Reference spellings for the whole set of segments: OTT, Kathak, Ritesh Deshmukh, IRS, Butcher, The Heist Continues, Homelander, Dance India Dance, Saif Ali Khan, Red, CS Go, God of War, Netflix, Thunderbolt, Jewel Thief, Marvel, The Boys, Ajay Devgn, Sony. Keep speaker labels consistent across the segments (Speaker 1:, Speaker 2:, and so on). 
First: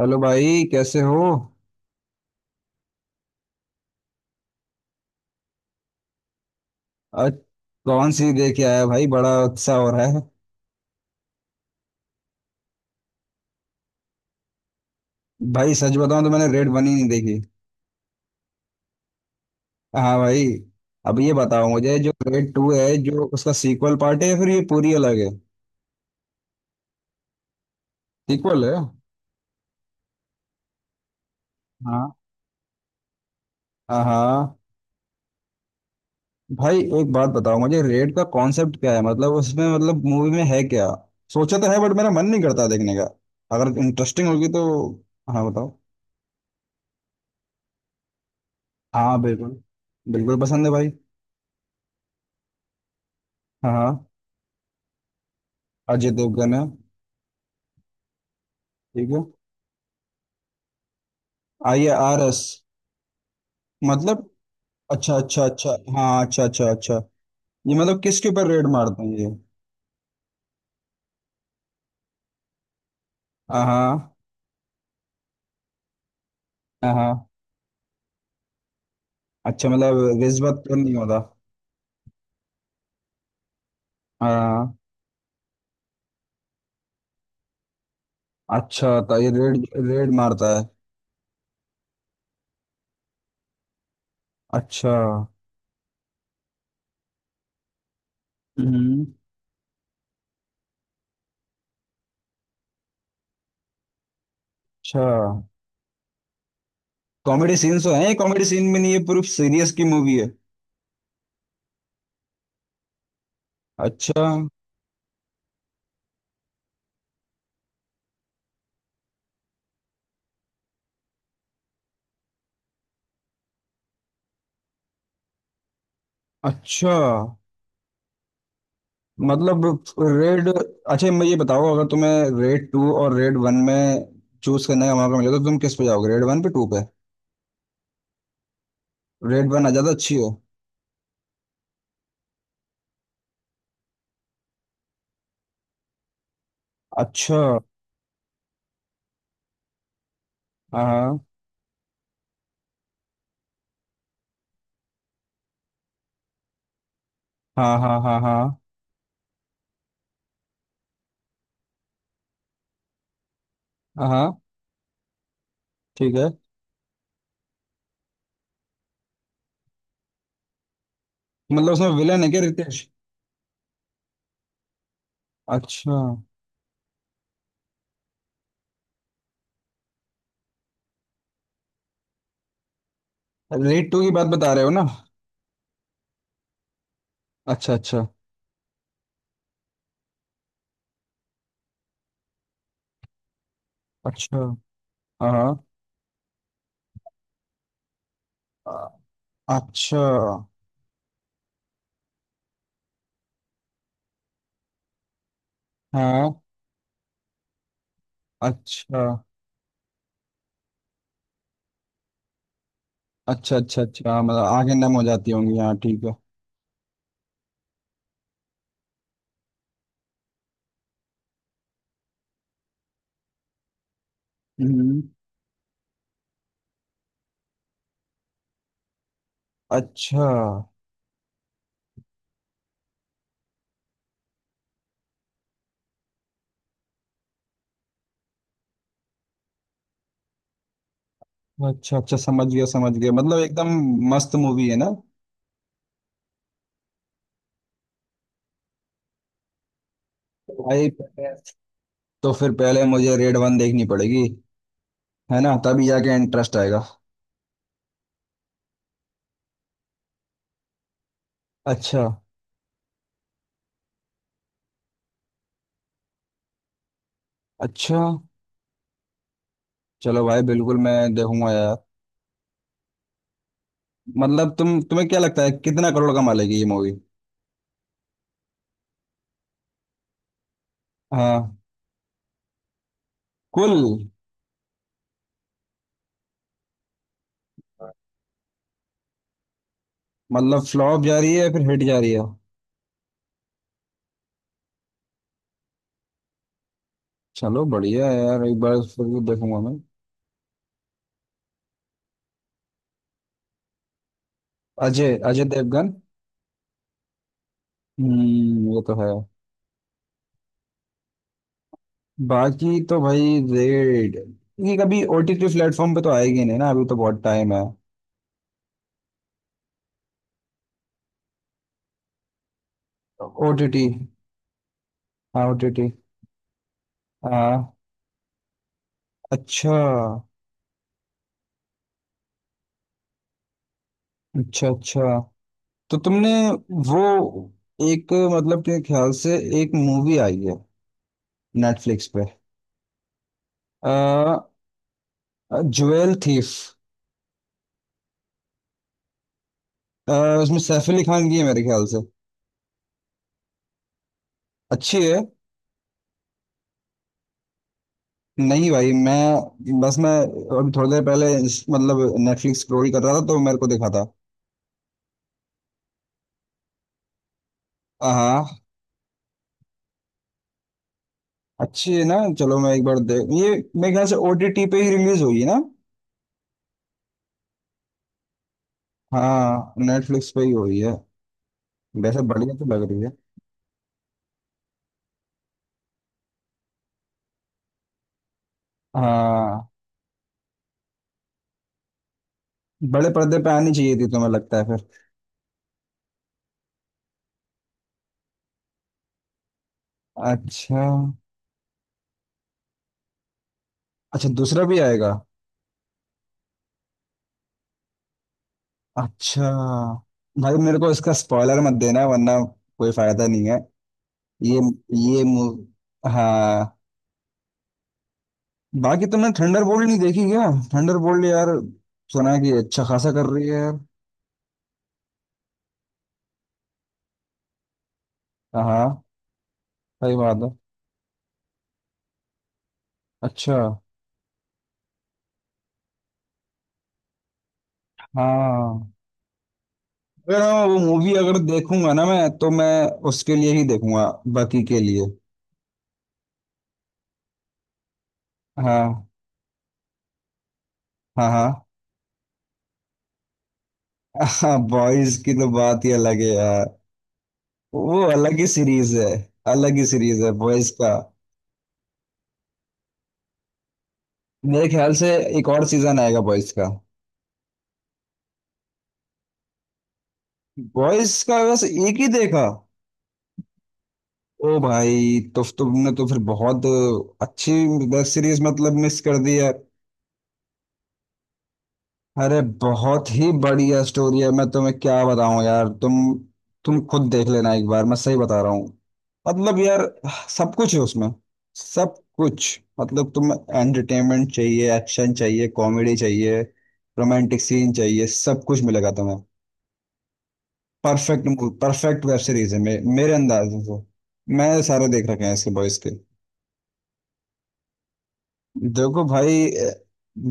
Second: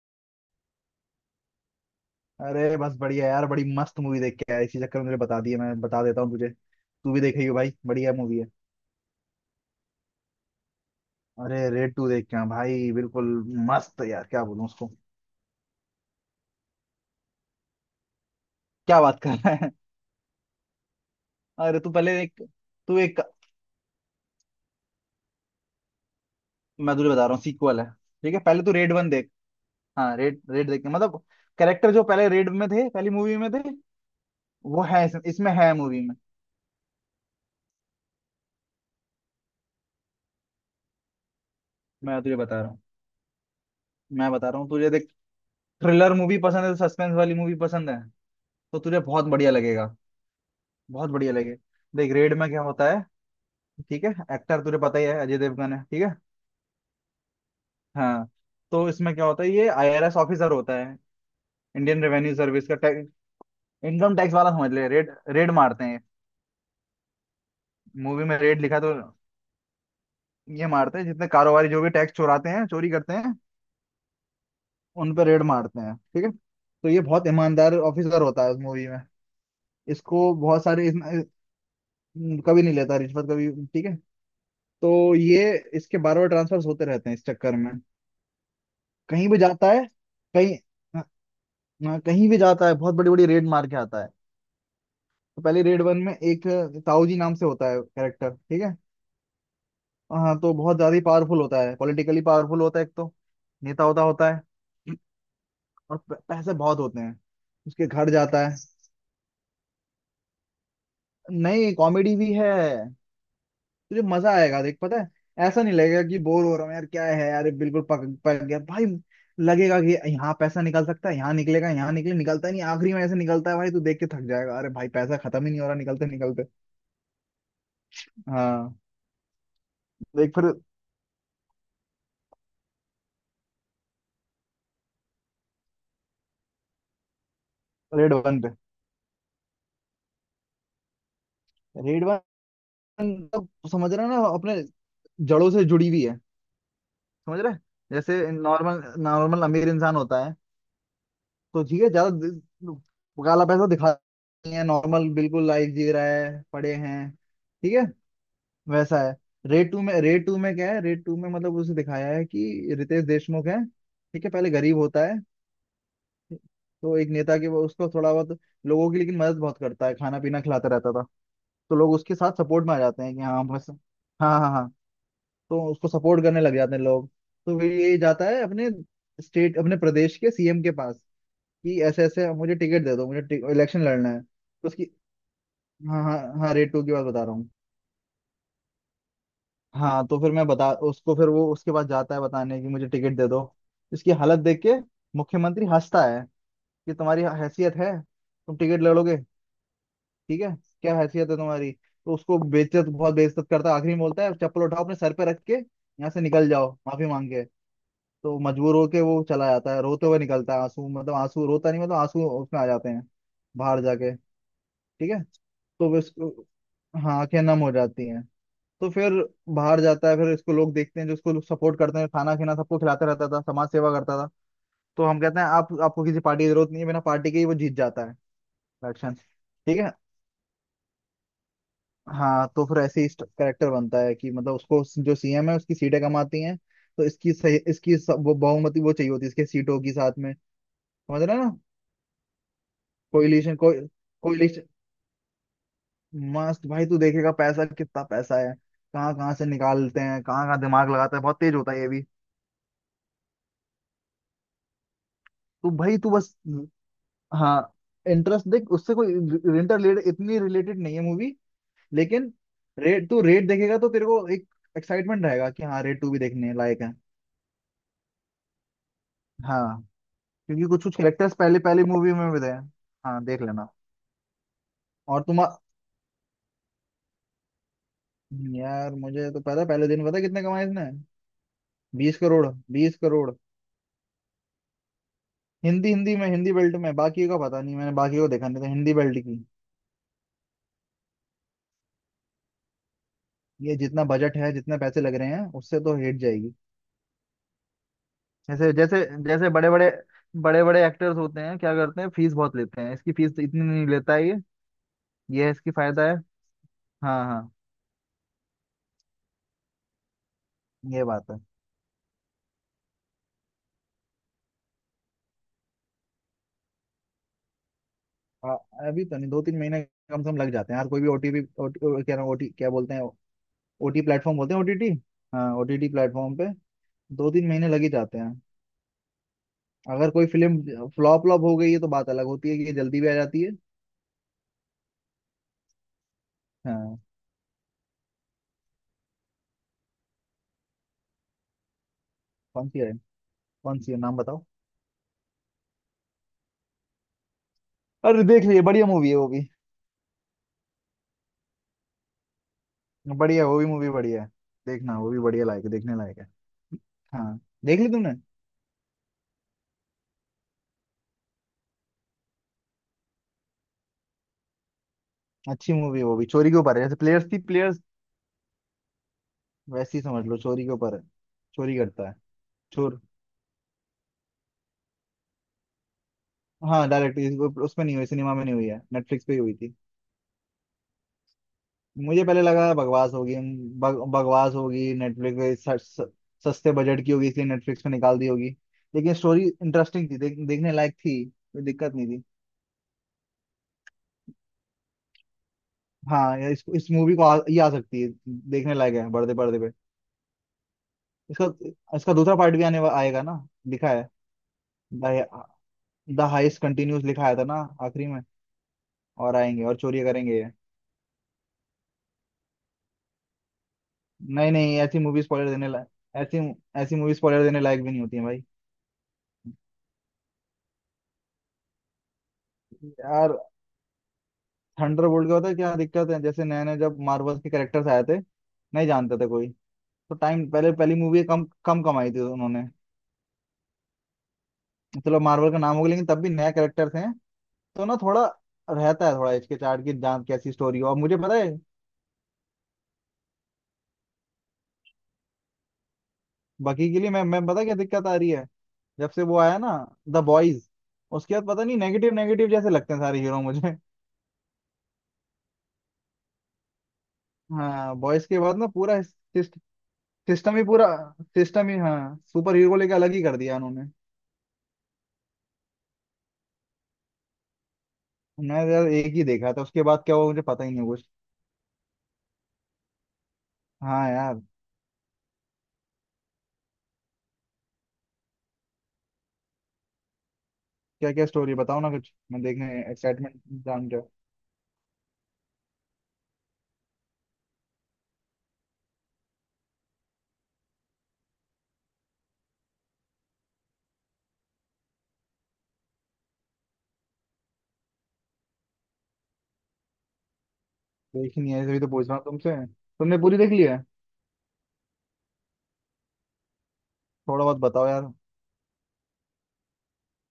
Speaker 1: Hello भाई, कैसे हो?
Speaker 2: अरे बस बढ़िया यार। बड़ी मस्त मूवी देख के आया। इसी चक्कर में मुझे बता दिया। मैं बता देता हूँ तुझे तू भी
Speaker 1: आज
Speaker 2: देखेगी भाई।
Speaker 1: कौन
Speaker 2: बढ़िया
Speaker 1: सी
Speaker 2: मूवी है।
Speaker 1: देख के आया भाई? बड़ा उत्साह हो रहा है।
Speaker 2: अरे रेड टू देख के आया भाई। बिल्कुल मस्त है यार क्या बोलूं उसको।
Speaker 1: भाई सच बताऊं तो मैंने रेड वन ही नहीं देखी।
Speaker 2: क्या बात कर रहा है।
Speaker 1: हाँ भाई। अब ये बताओ
Speaker 2: अरे तू
Speaker 1: मुझे, जो
Speaker 2: पहले एक
Speaker 1: रेड टू है,
Speaker 2: तू एक
Speaker 1: जो उसका सीक्वल पार्ट है या फिर ये पूरी अलग है?
Speaker 2: मैं तुझे बता रहा हूँ सीक्वल है। ठीक है पहले
Speaker 1: सीक्वल
Speaker 2: तू
Speaker 1: है?
Speaker 2: रेड वन देख। हाँ रेड रेड देख के मतलब कैरेक्टर जो
Speaker 1: हाँ
Speaker 2: पहले रेड में थे पहली मूवी में थे
Speaker 1: हाँ हाँ।
Speaker 2: वो है इसमें है मूवी में।
Speaker 1: भाई एक बात बताओ मुझे, रेड का कॉन्सेप्ट क्या है? मतलब उसमें मतलब मूवी में है क्या? सोचा तो है बट मेरा
Speaker 2: मैं
Speaker 1: मन
Speaker 2: तुझे
Speaker 1: नहीं
Speaker 2: बता
Speaker 1: करता
Speaker 2: रहा हूँ।
Speaker 1: देखने का। अगर इंटरेस्टिंग
Speaker 2: मैं
Speaker 1: होगी
Speaker 2: बता रहा
Speaker 1: तो।
Speaker 2: हूँ तुझे देख।
Speaker 1: हाँ, बताओ।
Speaker 2: थ्रिलर मूवी पसंद है सस्पेंस वाली मूवी पसंद है तो तुझे
Speaker 1: हाँ
Speaker 2: बहुत बढ़िया
Speaker 1: बिल्कुल,
Speaker 2: लगेगा।
Speaker 1: बिल्कुल पसंद है भाई।
Speaker 2: बहुत बढ़िया लगेगा। देख रेड में क्या होता है
Speaker 1: हाँ
Speaker 2: ठीक
Speaker 1: हाँ।
Speaker 2: है। एक्टर तुझे पता ही है अजय देवगन है ठीक
Speaker 1: अजय
Speaker 2: है।
Speaker 1: देवगन है?
Speaker 2: हाँ तो
Speaker 1: ठीक
Speaker 2: इसमें
Speaker 1: है।
Speaker 2: क्या होता है, ये आईआरएस ऑफिसर होता है।
Speaker 1: I
Speaker 2: Indian
Speaker 1: R
Speaker 2: revenue
Speaker 1: S
Speaker 2: service का टैक्स, इनकम
Speaker 1: मतलब?
Speaker 2: टैक्स वाला समझ ले। रेड,
Speaker 1: अच्छा अच्छा
Speaker 2: रेड
Speaker 1: अच्छा,
Speaker 2: मारते हैं
Speaker 1: हाँ अच्छा अच्छा अच्छा। ये मतलब
Speaker 2: मूवी
Speaker 1: किसके
Speaker 2: में
Speaker 1: ऊपर
Speaker 2: रेड
Speaker 1: रेड
Speaker 2: लिखा तो।
Speaker 1: मारते हैं ये?
Speaker 2: ये मारते हैं जितने कारोबारी जो भी टैक्स चुराते हैं चोरी करते हैं
Speaker 1: हाँ।
Speaker 2: उन पर रेड मारते हैं। ठीक है तो ये बहुत
Speaker 1: हाँ,
Speaker 2: ईमानदार ऑफिसर होता है उस मूवी में।
Speaker 1: अच्छा। मतलब
Speaker 2: इसको
Speaker 1: रिश्वत
Speaker 2: बहुत
Speaker 1: तो
Speaker 2: सारे
Speaker 1: नहीं होता?
Speaker 2: कभी नहीं लेता रिश्वत कभी। ठीक है
Speaker 1: हाँ।
Speaker 2: तो ये, इसके बार बार ट्रांसफर होते रहते हैं इस चक्कर में।
Speaker 1: अच्छा, तो
Speaker 2: कहीं
Speaker 1: ये
Speaker 2: भी
Speaker 1: रेड
Speaker 2: जाता है।
Speaker 1: रेड मारता
Speaker 2: कहीं,
Speaker 1: है।
Speaker 2: हाँ, कहीं भी जाता है बहुत बड़ी बड़ी रेड मार के आता है।
Speaker 1: अच्छा।
Speaker 2: तो पहले रेड वन में एक ताऊ जी नाम से होता है कैरेक्टर ठीक है।
Speaker 1: हम्म।
Speaker 2: हाँ, तो बहुत ज्यादा ही पावरफुल होता है, पॉलिटिकली पावरफुल होता है एक तो, नेता होता होता है।
Speaker 1: अच्छा।
Speaker 2: और पैसे बहुत होते हैं।
Speaker 1: कॉमेडी सीन
Speaker 2: उसके
Speaker 1: तो
Speaker 2: घर
Speaker 1: है? कॉमेडी
Speaker 2: जाता है।
Speaker 1: सीन में नहीं ये पूरी सीरियस की मूवी है?
Speaker 2: नहीं कॉमेडी भी है। तुझे
Speaker 1: अच्छा।
Speaker 2: मजा आएगा देख पता है। ऐसा नहीं लगेगा कि बोर हो रहा हूँ यार क्या है यार ये बिल्कुल पक पक गया भाई। लगेगा कि यहाँ पैसा निकल सकता है, यहाँ निकलेगा, यहाँ निकले, निकलता नहीं, आखिरी में ऐसे निकलता है भाई तू देख के थक जाएगा। अरे भाई पैसा खत्म ही नहीं हो रहा निकलते निकलते।
Speaker 1: अच्छा।
Speaker 2: हाँ
Speaker 1: मतलब
Speaker 2: देख
Speaker 1: रेड,
Speaker 2: फिर।
Speaker 1: अच्छा मैं ये बताओ, अगर तुम्हें रेड टू और रेड वन में चूज करने का मौका मिले तो तुम किस पे जाओगे? रेड वन पे, टू पे?
Speaker 2: रेड वन पे।
Speaker 1: रेड वन आ ज्यादा अच्छी हो?
Speaker 2: रेड वन तो समझ रहा है ना अपने जड़ों से जुड़ी हुई है। समझ
Speaker 1: अच्छा।
Speaker 2: रहे हैं? जैसे नॉर्मल नॉर्मल अमीर इंसान होता है
Speaker 1: हाँ
Speaker 2: तो ठीक है, ज्यादा काला पैसा दिखा नहीं है, नॉर्मल बिल्कुल लाइफ जी रहा है पड़े हैं ठीक
Speaker 1: हाँ
Speaker 2: है,
Speaker 1: हाँ हाँ। हाँ
Speaker 2: वैसा है। रेड टू में मतलब उसे दिखाया है कि रितेश देशमुख है
Speaker 1: हाँ
Speaker 2: ठीक है,
Speaker 1: हाँ,
Speaker 2: पहले गरीब होता है।
Speaker 1: ठीक है।
Speaker 2: तो एक नेता के वो उसको थोड़ा बहुत, लोगों की लेकिन मदद बहुत करता है खाना पीना खिलाता रहता था।
Speaker 1: मतलब
Speaker 2: तो
Speaker 1: उसमें
Speaker 2: लोग उसके
Speaker 1: विलन है
Speaker 2: साथ
Speaker 1: क्या
Speaker 2: सपोर्ट में आ
Speaker 1: रितेश?
Speaker 2: जाते हैं कि हाँ बस। हाँ हाँ हाँ। तो उसको
Speaker 1: अच्छा।
Speaker 2: सपोर्ट करने लग जाते हैं लोग। तो फिर ये जाता है अपने स्टेट, अपने प्रदेश के सीएम के पास कि ऐसे ऐसे मुझे टिकट दे दो, मुझे इलेक्शन
Speaker 1: रेड टू
Speaker 2: लड़ना
Speaker 1: की
Speaker 2: है
Speaker 1: बात बता रहे
Speaker 2: तो
Speaker 1: हो
Speaker 2: उसकी।
Speaker 1: ना?
Speaker 2: हाँ हाँ हाँ रेट टू की बात बता रहा हूँ।
Speaker 1: अच्छा अच्छा।
Speaker 2: हाँ तो फिर मैं बता, उसको फिर वो उसके पास जाता है बताने कि मुझे टिकट दे दो, इसकी
Speaker 1: अच्छा।
Speaker 2: हालत देख के
Speaker 1: हाँ हाँ।
Speaker 2: मुख्यमंत्री हंसता है कि तुम्हारी हैसियत है तुम टिकट
Speaker 1: अ-
Speaker 2: लड़ोगे
Speaker 1: अच्छा।
Speaker 2: ठीक है, क्या हैसियत है तुम्हारी। तो उसको बेइज्जत, बहुत बेइज्जत करता है। आखिरी में बोलता है चप्पल उठाओ अपने सर पे रख के यहाँ से
Speaker 1: हाँ।
Speaker 2: निकल जाओ माफी मांग के। तो मजबूर होके
Speaker 1: अच्छा
Speaker 2: वो चला जाता है, रोते हुए निकलता है, आंसू मतलब आंसू रोता नहीं मतलब आंसू उसमें आ जाते हैं
Speaker 1: अच्छा
Speaker 2: बाहर
Speaker 1: अच्छा। अच्छा
Speaker 2: जाके
Speaker 1: हाँ, मतलब आगे नम हो
Speaker 2: ठीक है,
Speaker 1: जाती होंगी। हाँ,
Speaker 2: तो वो
Speaker 1: ठीक है।
Speaker 2: इसको। हाँ, आंखें नम हो जाती हैं। तो फिर बाहर जाता है, फिर इसको लोग देखते हैं जो इसको लोग सपोर्ट करते हैं, खाना खीना सबको खिलाते रहता था, समाज सेवा करता था,
Speaker 1: हम्म।
Speaker 2: तो हम कहते हैं आप, आपको किसी पार्टी की जरूरत नहीं है, बिना पार्टी के ही वो जीत जाता है इलेक्शन। ठीक है।
Speaker 1: अच्छा
Speaker 2: हाँ तो फिर ऐसे ही करेक्टर बनता है कि मतलब उसको जो सीएम है उसकी सीटें कम आती हैं। तो इसकी सही इसकी स- वो बहुमति वो चाहिए होती है इसके सीटों की साथ में। समझ रहे हैं ना?
Speaker 1: अच्छा अच्छा, समझ गया समझ गया। मतलब
Speaker 2: कोयलिशन
Speaker 1: एकदम
Speaker 2: को।
Speaker 1: मस्त
Speaker 2: कोयलिशन।
Speaker 1: मूवी है ना?
Speaker 2: मस्त भाई तू देखेगा पैसा, कितना पैसा है, कहाँ कहाँ से निकालते हैं, कहाँ कहाँ
Speaker 1: तो भाई,
Speaker 2: दिमाग लगाता है, बहुत तेज होता है ये भी।
Speaker 1: तो फिर पहले मुझे रेड वन देखनी पड़ेगी, है ना?
Speaker 2: तू
Speaker 1: तभी
Speaker 2: भाई तू
Speaker 1: जाके
Speaker 2: बस।
Speaker 1: इंटरेस्ट आएगा।
Speaker 2: हाँ इंटरेस्ट देख, उससे कोई इंटर इतनी रिलेटेड नहीं है मूवी।
Speaker 1: अच्छा।
Speaker 2: लेकिन रेट देखेगा तो तेरे को एक एक्साइटमेंट रहेगा कि हाँ रेट टू भी देखने लायक है।
Speaker 1: अच्छा।
Speaker 2: हाँ
Speaker 1: चलो भाई,
Speaker 2: क्योंकि
Speaker 1: बिल्कुल
Speaker 2: कुछ
Speaker 1: मैं
Speaker 2: कुछ कैरेक्टर्स
Speaker 1: देखूंगा
Speaker 2: पहले,
Speaker 1: यार।
Speaker 2: पहले मूवी में भी थे। हाँ देख लेना।
Speaker 1: मतलब तुम्हें क्या
Speaker 2: और तुम,
Speaker 1: लगता है, कितना करोड़ कमा लेगी ये मूवी?
Speaker 2: यार मुझे तो पता है, पहले दिन पता है कितने कमाए इसने।
Speaker 1: हाँ।
Speaker 2: 20 करोड़। 20 करोड़
Speaker 1: कुल?
Speaker 2: हिंदी हिंदी में, हिंदी बेल्ट में, बाकी का पता नहीं, मैंने बाकी को देखा नहीं तो हिंदी बेल्ट की।
Speaker 1: मतलब फ्लॉप जा रही है या फिर हिट जा रही है?
Speaker 2: ये जितना बजट है जितने पैसे लग रहे हैं उससे तो हिट जाएगी।
Speaker 1: चलो बढ़िया है यार, एक
Speaker 2: जैसे
Speaker 1: बार
Speaker 2: जैसे
Speaker 1: फिर भी
Speaker 2: जैसे
Speaker 1: देखूंगा मैं।
Speaker 2: बड़े बड़े एक्टर्स होते हैं क्या करते हैं फीस बहुत लेते हैं, इसकी फीस इतनी नहीं लेता है ये।
Speaker 1: अजय अजय
Speaker 2: ये है इसकी
Speaker 1: देवगन।
Speaker 2: फायदा है। हाँ हाँ
Speaker 1: हम्म, वो तो है।
Speaker 2: ये बात है।
Speaker 1: बाकी तो भाई, रेड, ये कभी ओटीटी प्लेटफॉर्म पे तो आएगी नहीं ना? अभी तो बहुत टाइम है।
Speaker 2: आ, अभी तो नहीं, 2-3 महीने कम से कम लग जाते हैं यार कोई भी ओटीपी, क्या नाम, ओटी क्या बोलते हैं,
Speaker 1: ओटीटी।
Speaker 2: ओटी प्लेटफॉर्म बोलते हैं, ओटीटी।
Speaker 1: हाँ
Speaker 2: हाँ ओटीटी
Speaker 1: ओटीटी।
Speaker 2: प्लेटफॉर्म पे 2-3 महीने
Speaker 1: हाँ।
Speaker 2: लग ही जाते हैं।
Speaker 1: अच्छा
Speaker 2: अगर कोई फिल्म फ्लॉप फ्लॉप हो गई है तो बात अलग होती है कि ये जल्दी भी आ जाती है।
Speaker 1: अच्छा। अच्छा, तो तुमने
Speaker 2: हाँ
Speaker 1: वो, एक मतलब के ख्याल से, एक मूवी आई है नेटफ्लिक्स पे।
Speaker 2: कौन सी है? कौन सी है नाम
Speaker 1: आ,
Speaker 2: बताओ।
Speaker 1: Jewel thief.
Speaker 2: अरे देख लिए, बढ़िया मूवी है वो भी।
Speaker 1: उसमें सैफ अली खान की है मेरे ख्याल से।
Speaker 2: बढ़िया, वो भी मूवी बढ़िया है। देखना,
Speaker 1: अच्छी
Speaker 2: वो भी
Speaker 1: है?
Speaker 2: बढ़िया लायक है, देखने लायक है। हाँ देख ली तुमने।
Speaker 1: नहीं भाई, मैं अभी थोड़ी देर पहले मतलब नेटफ्लिक्स स्क्रॉल कर रहा था तो मेरे को दिखा था।
Speaker 2: अच्छी मूवी है वो भी, चोरी के ऊपर है जैसे प्लेयर्स थी, प्लेयर्स
Speaker 1: हाँ हाँ,
Speaker 2: वैसी ही समझ लो, चोरी के ऊपर है, चोरी
Speaker 1: अच्छी है
Speaker 2: करता है
Speaker 1: ना? चलो मैं एक बार
Speaker 2: चोर।
Speaker 1: देख ये। मेरे ख्याल से ओटीटी पे ही रिलीज हुई है ना?
Speaker 2: हाँ डायरेक्ट उसमें नहीं हुई, सिनेमा में नहीं हुई है, नेटफ्लिक्स पे ही हुई
Speaker 1: हाँ,
Speaker 2: थी।
Speaker 1: नेटफ्लिक्स पे ही हुई है। वैसे
Speaker 2: मुझे पहले
Speaker 1: बढ़िया तो
Speaker 2: लगा
Speaker 1: लग रही है।
Speaker 2: बकवास होगी, बकवास होगी नेटफ्लिक्स पे, सस्ते बजट की होगी इसलिए नेटफ्लिक्स पे निकाल दी होगी। लेकिन स्टोरी
Speaker 1: हाँ।
Speaker 2: इंटरेस्टिंग थी, देखने लायक थी, कोई दिक्कत नहीं थी।
Speaker 1: बड़े पर्दे पे आनी चाहिए थी, तुम्हें लगता है फिर?
Speaker 2: हाँ इस मूवी को, ये आ सकती है, देखने लायक है बड़े पर्दे पे।
Speaker 1: अच्छा।
Speaker 2: इसका इसका दूसरा पार्ट भी आएगा ना, लिखा है।
Speaker 1: अच्छा, दूसरा भी आएगा?
Speaker 2: द हाइस्ट कंटिन्यूस लिखा आया था ना आखिरी में, और
Speaker 1: अच्छा।
Speaker 2: आएंगे और चोरी करेंगे ये।
Speaker 1: भाई, मेरे को इसका स्पॉइलर मत देना वरना कोई फायदा नहीं है।
Speaker 2: नहीं
Speaker 1: ये,
Speaker 2: नहीं ऐसी मूवी स्पॉइलर देने लायक। ऐसी
Speaker 1: हाँ।
Speaker 2: ऐसी मूवी स्पॉइलर देने लायक भी नहीं होती है भाई।
Speaker 1: बाकी तुमने थंडर बोल्ट नहीं देखी क्या? थंडर बोल्ट यार, सुना है कि अच्छा खासा कर
Speaker 2: यार
Speaker 1: रही है यार।
Speaker 2: थंडरबोल्ट का पता है क्या दिक्कत है, जैसे नए नए जब मार्वल के कैरेक्टर्स आए थे नहीं
Speaker 1: हाँ।
Speaker 2: जानते थे कोई, तो
Speaker 1: सही बात
Speaker 2: टाइम
Speaker 1: है।
Speaker 2: पहले पहली मूवी कम कम कमाई थी उन्होंने।
Speaker 1: अच्छा।
Speaker 2: चलो मार्वल का नाम हो गया लेकिन तब भी नए कैरेक्टर्स हैं तो ना थोड़ा
Speaker 1: हाँ।
Speaker 2: रहता है, थोड़ा हिचकिचाहट की जान
Speaker 1: अगर,
Speaker 2: कैसी
Speaker 1: हाँ, वो
Speaker 2: स्टोरी हो, और
Speaker 1: मूवी
Speaker 2: मुझे पता
Speaker 1: अगर
Speaker 2: है।
Speaker 1: देखूंगा ना मैं, तो मैं उसके लिए ही देखूंगा। बाकी के लिए,
Speaker 2: बाकी के लिए मैं पता क्या दिक्कत आ रही है।
Speaker 1: हाँ
Speaker 2: जब से वो आया ना द बॉयज,
Speaker 1: हाँ
Speaker 2: उसके बाद पता
Speaker 1: हाँ।
Speaker 2: नहीं, नेगेटिव नेगेटिव जैसे लगते हैं सारे हीरो मुझे।
Speaker 1: हाँ, बॉयज की तो बात ही अलग है यार।
Speaker 2: हाँ
Speaker 1: वो
Speaker 2: बॉयज
Speaker 1: अलग
Speaker 2: के
Speaker 1: ही
Speaker 2: बाद ना
Speaker 1: सीरीज
Speaker 2: पूरा,
Speaker 1: है, अलग ही सीरीज है
Speaker 2: सिस्टम ही
Speaker 1: बॉयज
Speaker 2: पूरा
Speaker 1: का।
Speaker 2: सिस्टम ही हाँ, सुपर हीरो को लेकर अलग ही कर दिया उन्होंने।
Speaker 1: मेरे ख्याल से एक और सीजन आएगा बॉयज का।
Speaker 2: मैं यार एक ही देखा था, उसके बाद क्या हुआ मुझे पता ही नहीं कुछ।
Speaker 1: बॉयज का बस एक ही देखा?
Speaker 2: हाँ यार
Speaker 1: ओ भाई, तो तुमने फिर बहुत अच्छी वेब सीरीज मतलब मिस कर दी है।
Speaker 2: क्या क्या स्टोरी बताओ ना कुछ,
Speaker 1: अरे
Speaker 2: मैं देखने
Speaker 1: बहुत ही
Speaker 2: एक्साइटमेंट
Speaker 1: बढ़िया
Speaker 2: जान के।
Speaker 1: स्टोरी है, मैं तुम्हें क्या बताऊं यार। तुम खुद देख लेना एक बार, मैं सही बता रहा हूँ। मतलब यार, सब कुछ है उसमें। सब कुछ मतलब, तुम्हें एंटरटेनमेंट चाहिए, एक्शन चाहिए, कॉमेडी चाहिए, रोमांटिक सीन चाहिए, सब कुछ मिलेगा तुम्हें। परफेक्ट।
Speaker 2: देखी नहीं है इसलिए तो
Speaker 1: परफेक्ट
Speaker 2: पूछ रहा
Speaker 1: वेब
Speaker 2: हूँ
Speaker 1: सीरीज
Speaker 2: तुमसे,
Speaker 1: है, मेरे
Speaker 2: तुमने पूरी
Speaker 1: अंदाज
Speaker 2: देख ली है
Speaker 1: से। मैं सारे देख रखे हैं इसके बॉयज के।
Speaker 2: थोड़ा बहुत बताओ यार।
Speaker 1: देखो भाई,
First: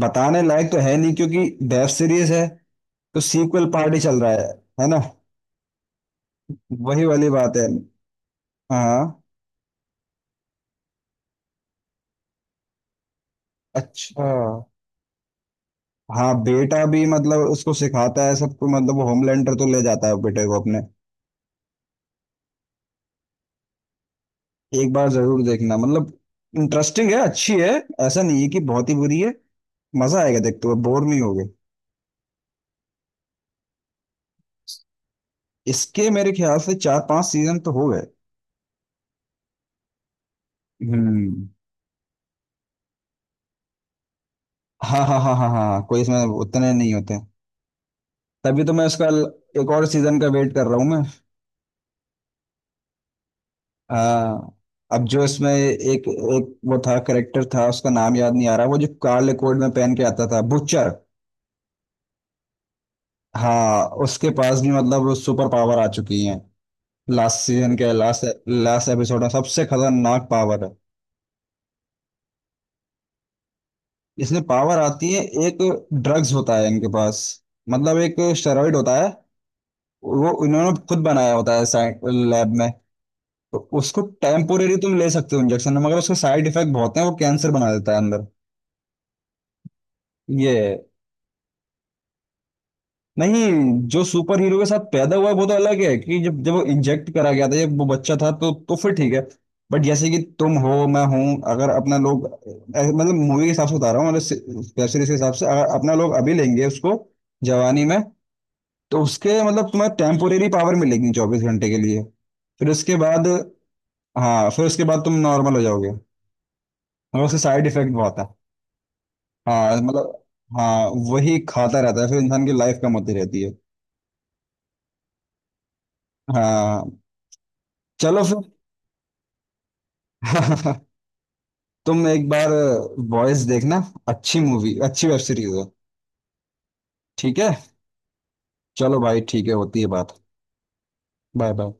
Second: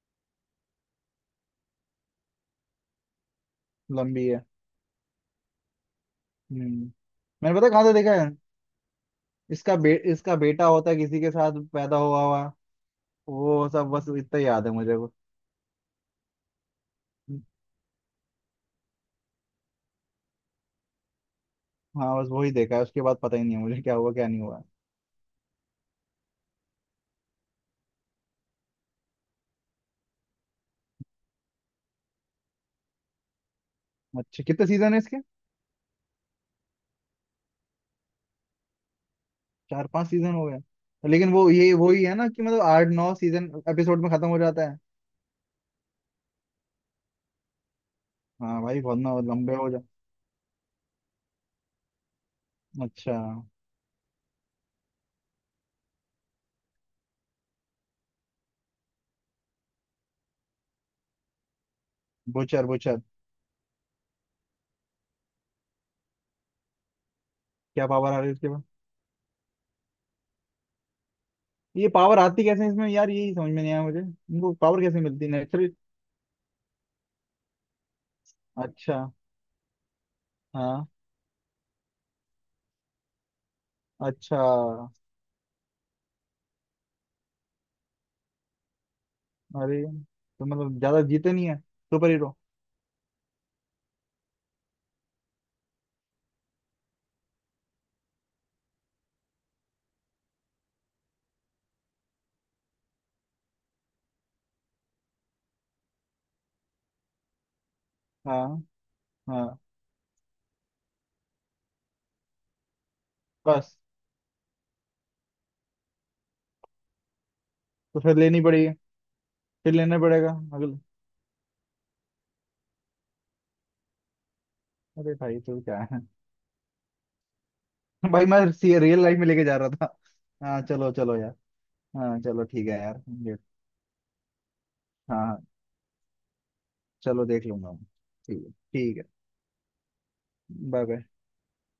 Speaker 1: बताने लायक तो है नहीं क्योंकि वेब सीरीज है, तो सीक्वल पार्टी चल
Speaker 2: लंबी
Speaker 1: रहा
Speaker 2: है।
Speaker 1: है ना?
Speaker 2: हम्म।
Speaker 1: वही वाली
Speaker 2: मैंने
Speaker 1: बात
Speaker 2: पता
Speaker 1: है।
Speaker 2: है कहाँ से देखा है।
Speaker 1: हाँ।
Speaker 2: इसका बेटा होता है किसी के साथ पैदा हुआ हुआ। वो सब, बस
Speaker 1: अच्छा।
Speaker 2: इतना ही याद है मुझे वो।
Speaker 1: हाँ बेटा भी, मतलब उसको सिखाता है सबको, मतलब वो होमलैंडर तो ले जाता है बेटे को अपने।
Speaker 2: हाँ बस वही देखा है, उसके बाद पता ही नहीं है मुझे क्या हुआ क्या नहीं हुआ।
Speaker 1: एक बार जरूर देखना, मतलब इंटरेस्टिंग है, अच्छी है। ऐसा नहीं है कि बहुत ही बुरी है। मजा आएगा देखते हुए, बोर नहीं होगे।
Speaker 2: अच्छा कितने सीजन है इसके।
Speaker 1: इसके मेरे ख्याल से 4-5 सीजन तो हो गए।
Speaker 2: 4-5 सीजन हो गए। लेकिन
Speaker 1: हम्म।
Speaker 2: वो ये वही है ना कि मतलब 8-9 सीजन एपिसोड में खत्म हो जाता है।
Speaker 1: हाँ हाँ हाँ हाँ हाँ, कोई इसमें उतने नहीं होते।
Speaker 2: हाँ
Speaker 1: तभी तो
Speaker 2: भाई
Speaker 1: मैं
Speaker 2: बहुत
Speaker 1: उसका
Speaker 2: ना लंबे हो
Speaker 1: एक
Speaker 2: जा।
Speaker 1: और सीजन का वेट कर रहा हूँ मैं।
Speaker 2: अच्छा।
Speaker 1: हाँ। अब जो इसमें एक एक वो था, करेक्टर था, उसका नाम याद नहीं आ रहा, वो जो काले कोट में पहन के आता था, बुचर।
Speaker 2: Butcher butcher.
Speaker 1: हाँ, उसके पास भी मतलब सुपर पावर आ चुकी है, लास्ट सीजन
Speaker 2: क्या
Speaker 1: के
Speaker 2: पावर आ
Speaker 1: लास्ट,
Speaker 2: रही है उसके बाद?
Speaker 1: लास्ट एपिसोड में सबसे खतरनाक पावर है।
Speaker 2: ये पावर आती कैसे है इसमें यार, यही समझ में नहीं आया मुझे,
Speaker 1: इसमें
Speaker 2: इनको
Speaker 1: पावर
Speaker 2: पावर कैसे
Speaker 1: आती है,
Speaker 2: मिलती है,
Speaker 1: एक
Speaker 2: नेचुरल?
Speaker 1: ड्रग्स होता है इनके पास, मतलब एक स्टेरॉइड होता
Speaker 2: अच्छा।
Speaker 1: है। वो इन्होंने
Speaker 2: हाँ।
Speaker 1: खुद बनाया होता है साइंस लैब में। तो उसको
Speaker 2: अच्छा।
Speaker 1: टेम्पोरेरी तुम ले सकते हो इंजेक्शन में, मगर उसके साइड इफेक्ट बहुत हैं, वो कैंसर बना देता है अंदर।
Speaker 2: अरे तो
Speaker 1: ये है।
Speaker 2: मतलब ज्यादा जीते नहीं है सुपर हीरो।
Speaker 1: नहीं, जो सुपर हीरो के साथ पैदा हुआ है वो तो अलग है, कि जब जब वो इंजेक्ट करा गया था, जब वो बच्चा था, तो फिर ठीक है। बट जैसे कि तुम हो, मैं हूं, अगर अपना लोग, मतलब मूवी के हिसाब से बता रहा हूँ, मतलब वेब सीरीज के हिसाब से, अगर अपना लोग अभी लेंगे उसको, जवानी में,
Speaker 2: हाँ
Speaker 1: तो उसके
Speaker 2: हाँ
Speaker 1: मतलब तुम्हें टेम्पोरेरी पावर मिलेगी 24 घंटे के लिए। फिर उसके बाद,
Speaker 2: बस।
Speaker 1: हाँ, फिर उसके बाद तुम नॉर्मल हो जाओगे और उसके साइड इफेक्ट
Speaker 2: तो फिर
Speaker 1: बहुत है।
Speaker 2: लेनी पड़ेगी, फिर
Speaker 1: हाँ,
Speaker 2: लेना
Speaker 1: मतलब,
Speaker 2: पड़ेगा अगले।
Speaker 1: हाँ वही खाता रहता है, फिर इंसान की लाइफ कम होती रहती है।
Speaker 2: अरे भाई तो क्या है।
Speaker 1: हाँ। चलो
Speaker 2: भाई मैं
Speaker 1: फिर।
Speaker 2: सी रियल लाइफ में लेके जा रहा था। हाँ चलो चलो यार।
Speaker 1: तुम
Speaker 2: हाँ
Speaker 1: एक
Speaker 2: चलो
Speaker 1: बार
Speaker 2: ठीक है यार। ये-
Speaker 1: बॉयज देखना, अच्छी मूवी, अच्छी
Speaker 2: हाँ
Speaker 1: वेब
Speaker 2: हाँ
Speaker 1: सीरीज है।
Speaker 2: चलो
Speaker 1: ठीक
Speaker 2: देख
Speaker 1: है,
Speaker 2: लूंगा मैं। ठीक है ठीक
Speaker 1: चलो
Speaker 2: है।
Speaker 1: भाई ठीक है, होती है बात।
Speaker 2: Bye bye.
Speaker 1: Bye bye.